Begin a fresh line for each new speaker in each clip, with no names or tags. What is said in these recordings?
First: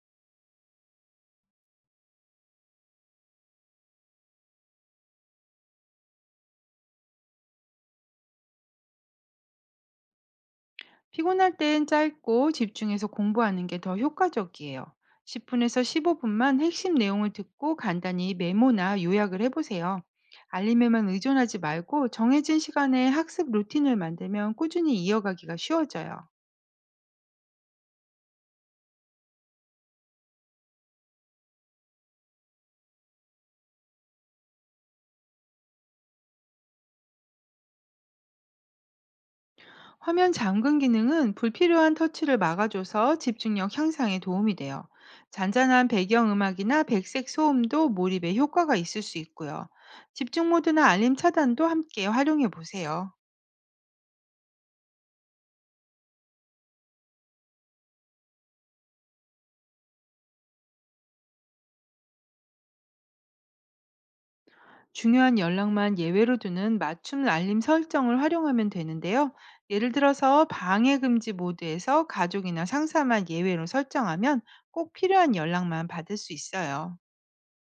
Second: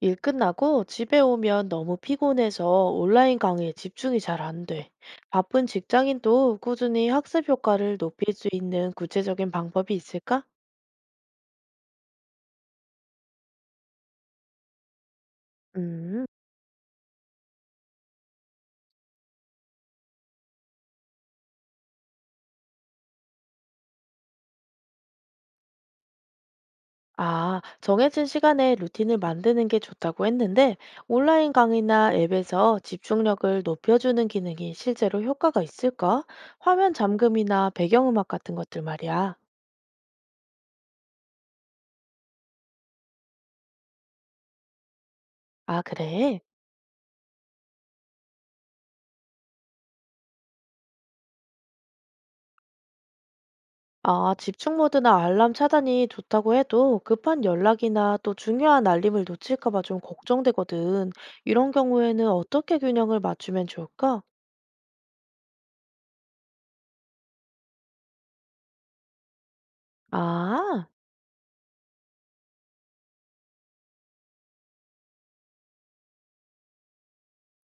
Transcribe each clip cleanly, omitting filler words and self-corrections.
일 끝나고 집에 오면 너무 피곤해서 온라인 강의에 집중이 잘 안 돼. 바쁜 직장인도 꾸준히 학습 효과를 높일 수 있는 구체적인 방법이 있을까?
피곤할 땐 짧고 집중해서 공부하는 게 더 효과적이에요. 10분에서
음,
15분만 핵심 내용을 듣고 간단히 메모나 요약을 해보세요. 알림에만 의존하지 말고 정해진 시간에 학습 루틴을 만들면 꾸준히 이어가기가 쉬워져요.
아, 정해진 시간에 루틴을 만드는 게 좋다고 했는데, 온라인 강의나 앱에서 집중력을 높여주는 기능이 실제로 효과가 있을까? 화면 잠금이나 배경음악 같은 것들 말이야.
화면 잠금 기능은 불필요한 터치를 막아줘서 집중력 향상에 도움이 돼요.
아,
잔잔한
그래?
배경음악이나 백색 소음도 몰입에 효과가 있을 수 있고요. 집중 모드나 알림 차단도 함께 활용해 보세요.
아, 집중 모드나 알람 차단이 좋다고 해도 급한 연락이나 또 중요한 알림을 놓칠까 봐 좀 걱정되거든. 이런 경우에는 어떻게 균형을 맞추면 좋을까?
중요한 연락만 예외로 두는 맞춤 알림 설정을 활용하면 되는데요. 예를 들어서
아,
방해 금지 모드에서 가족이나 상사만 예외로 설정하면 꼭 필요한 연락만 받을 수 있어요.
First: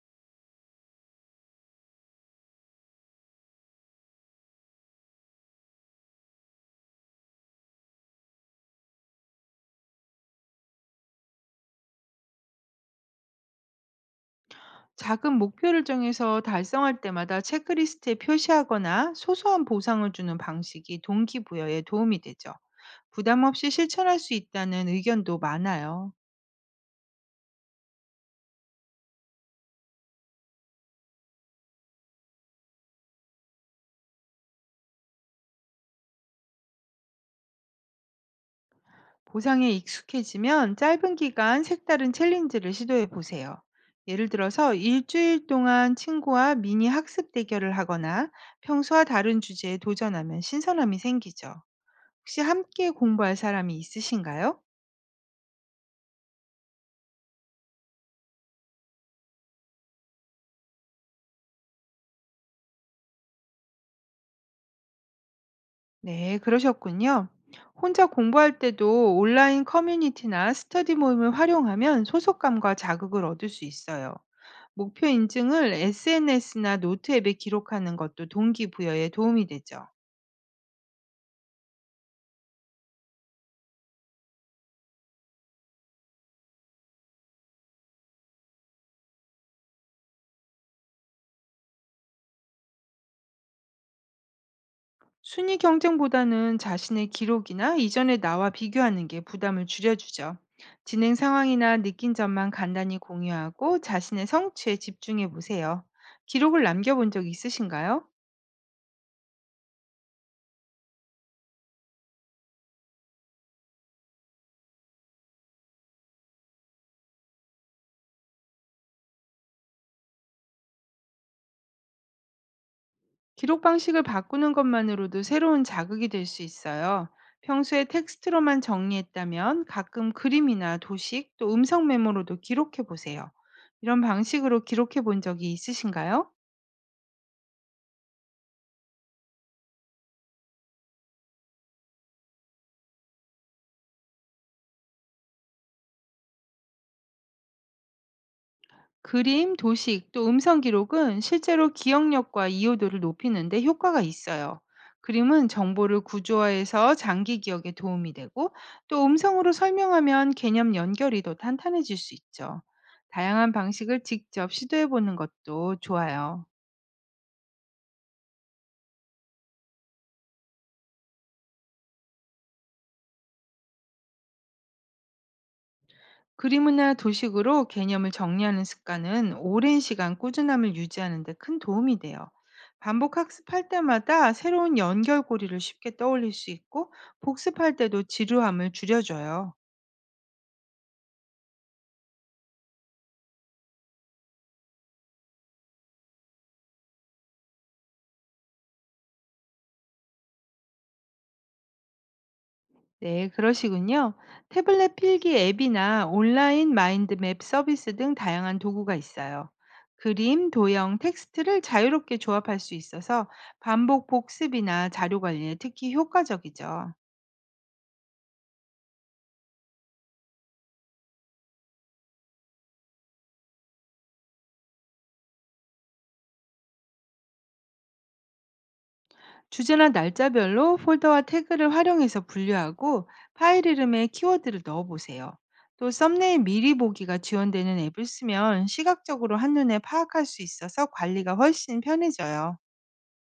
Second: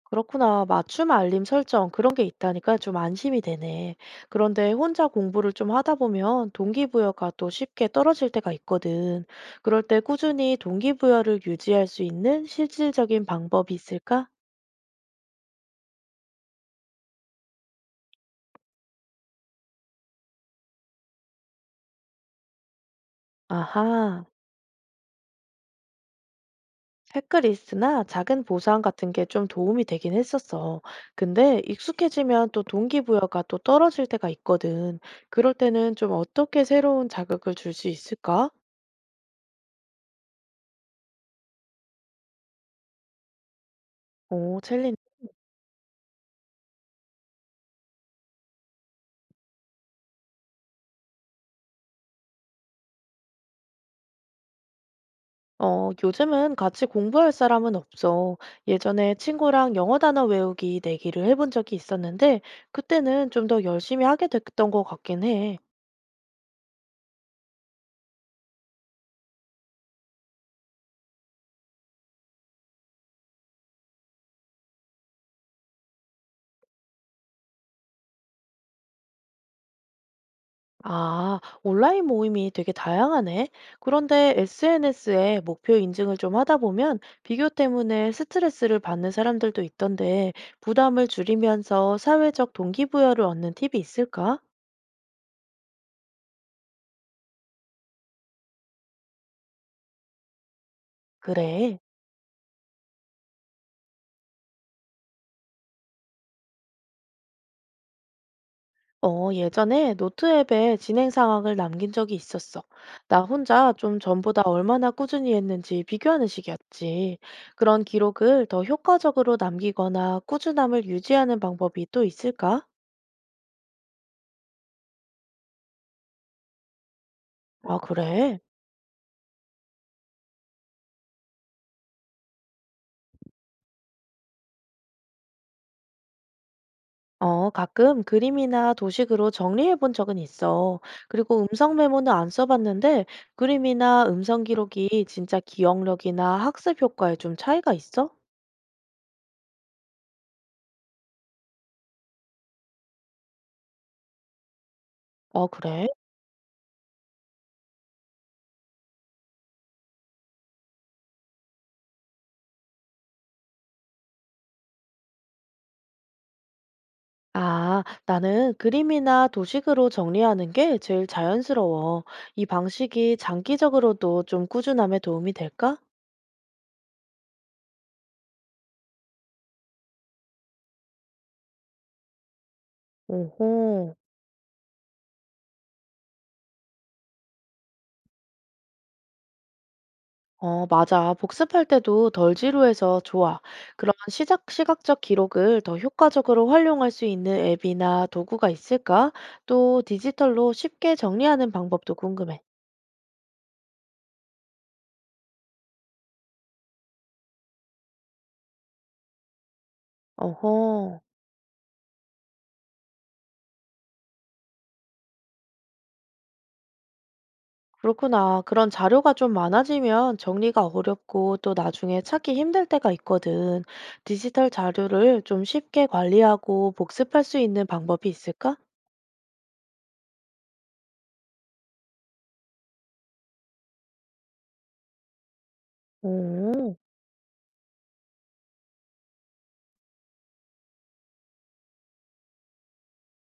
그렇구나. 맞춤 알림 설정 그런 게 있다니까 좀 안심이 되네. 그런데 혼자 공부를 좀 하다 보면 동기부여가 또 쉽게 떨어질 때가 있거든. 그럴 때 꾸준히 동기부여를 유지할 수 있는 실질적인 방법이 있을까?
작은 목표를 정해서 달성할 때마다 체크리스트에 표시하거나 소소한 보상을 주는 방식이 동기부여에 도움이 되죠. 부담 없이 실천할
아하.
수 있다는 의견도 많아요.
체크리스트나 작은 보상 같은 게 좀 도움이 되긴 했었어. 근데 익숙해지면 또 동기부여가 또 떨어질 때가 있거든. 그럴 때는 좀 어떻게 새로운 자극을 줄 수 있을까?
보상에 익숙해지면 짧은 기간 색다른 챌린지를 시도해 보세요. 예를
어,
들어서
챌린.
일주일 동안 친구와 미니 학습 대결을 하거나 평소와 다른 주제에 도전하면 신선함이 생기죠. 혹시 함께 공부할 사람이 있으신가요?
어, 요즘은 같이 공부할 사람은 없어. 예전에 친구랑 영어 단어 외우기 내기를 해본 적이 있었는데, 그때는 좀 더 열심히 하게 됐던 것 같긴 해.
네, 그러셨군요. 혼자 공부할 때도 온라인 커뮤니티나 스터디 모임을 활용하면 소속감과 자극을 얻을 수 있어요. 목표 인증을 SNS나 노트 앱에 기록하는 것도 동기부여에 도움이 되죠.
아, 온라인 모임이 되게 다양하네. 그런데 SNS에 목표 인증을 좀 하다 보면 비교 때문에 스트레스를 받는 사람들도 있던데 부담을 줄이면서 사회적 동기부여를 얻는 팁이 있을까?
순위 경쟁보다는 자신의 기록이나 이전의 나와 비교하는 게 부담을 줄여주죠. 진행
그래.
상황이나 느낀 점만 간단히 공유하고 자신의 성취에 집중해 보세요. 기록을 남겨본 적 있으신가요?
어, 예전에 노트 앱에 진행 상황을 남긴 적이 있었어. 나 혼자 좀 전보다 얼마나 꾸준히 했는지 비교하는 식이었지. 그런 기록을 더 효과적으로 남기거나 꾸준함을 유지하는 방법이 또 있을까?
기록 방식을 바꾸는 것만으로도 새로운 자극이 될 수 있어요.
아,
평소에
그래.
텍스트로만 정리했다면 가끔 그림이나 도식 또 음성 메모로도 기록해 보세요. 이런 방식으로 기록해 본 적이 있으신가요?
어, 가끔 그림이나 도식으로 정리해 본 적은 있어. 그리고 음성 메모는 안 써봤는데, 그림이나 음성 기록이 진짜 기억력이나 학습 효과에 좀 차이가 있어?
그림, 도식, 또 음성 기록은 실제로 기억력과 이해도를 높이는 데 효과가 있어요.
어,
그림은
그래?
정보를 구조화해서 장기 기억에 도움이 되고 또 음성으로 설명하면 개념 연결이 더 탄탄해질 수 있죠. 다양한 방식을 직접 시도해 보는 것도 좋아요.
아, 나는 그림이나 도식으로 정리하는 게 제일 자연스러워. 이 방식이 장기적으로도 좀 꾸준함에 도움이 될까?
그림이나 도식으로 개념을 정리하는 습관은 오랜 시간 꾸준함을 유지하는 데 큰 도움이 돼요. 반복 학습할
오호.
때마다 새로운 연결고리를 쉽게 떠올릴 수 있고 복습할 때도 지루함을 줄여줘요.
어, 맞아. 복습할 때도 덜 지루해서 좋아. 그런 시각적 기록을 더 효과적으로 활용할 수 있는 앱이나 도구가 있을까? 또 디지털로 쉽게 정리하는 방법도 궁금해.
네, 그러시군요. 태블릿 필기 앱이나 온라인 마인드맵 서비스 등 다양한 도구가 있어요. 그림,
어허,
도형, 텍스트를 자유롭게 조합할 수 있어서 반복 복습이나 자료 관리에 특히 효과적이죠.
그렇구나. 그런 자료가 좀 많아지면 정리가 어렵고 또 나중에 찾기 힘들 때가 있거든. 디지털 자료를 좀 쉽게 관리하고 복습할 수 있는 방법이 있을까?
주제나 날짜별로 폴더와 태그를 활용해서 분류하고 파일 이름에 키워드를 넣어보세요. 또 썸네일 미리
오.
보기가 지원되는 앱을 쓰면 시각적으로 한눈에 파악할 수 있어서 관리가 훨씬 편해져요.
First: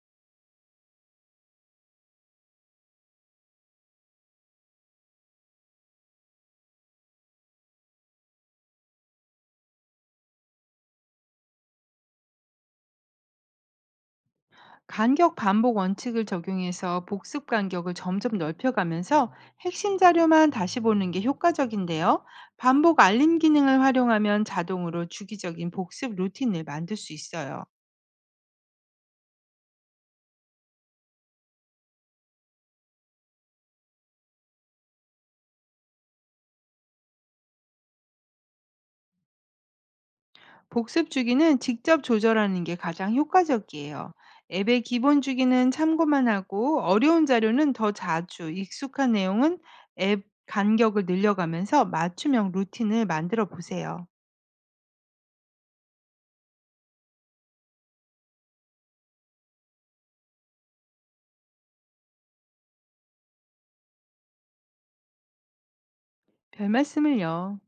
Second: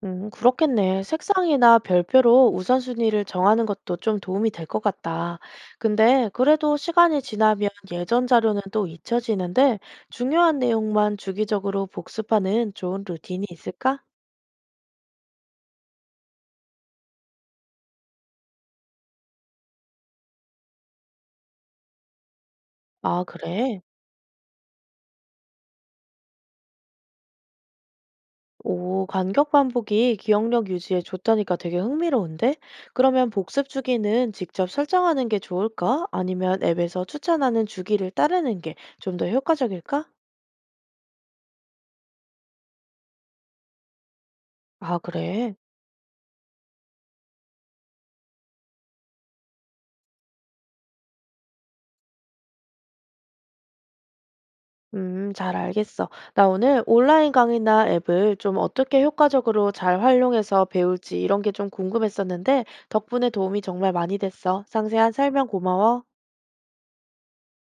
그렇겠네. 색상이나 별표로 우선순위를 정하는 것도 좀 도움이 될 것 같다. 근데 그래도 시간이 지나면 예전 자료는 또 잊혀지는데 중요한 내용만 주기적으로 복습하는 좋은 루틴이 있을까?
간격 반복 원칙을 적용해서 복습 간격을 점점 넓혀가면서 핵심 자료만 다시 보는 게 효과적인데요. 반복
아,
알림
그래.
기능을 활용하면 자동으로 주기적인 복습 루틴을 만들 수 있어요.
오, 간격 반복이 기억력 유지에 좋다니까 되게 흥미로운데? 그러면 복습 주기는 직접 설정하는 게 좋을까? 아니면 앱에서 추천하는 주기를 따르는 게 좀 더 효과적일까?
복습 주기는 직접 조절하는 게 가장 효과적이에요. 앱의
아,
기본
그래.
주기는 참고만 하고 어려운 자료는 더 자주, 익숙한 내용은 앱 간격을 늘려가면서 맞춤형 루틴을 만들어 보세요.
잘 알겠어. 나 오늘 온라인 강의나 앱을 좀 어떻게 효과적으로 잘 활용해서 배울지 이런 게 좀 궁금했었는데 덕분에 도움이 정말 많이 됐어. 상세한 설명 고마워.
별 말씀을요.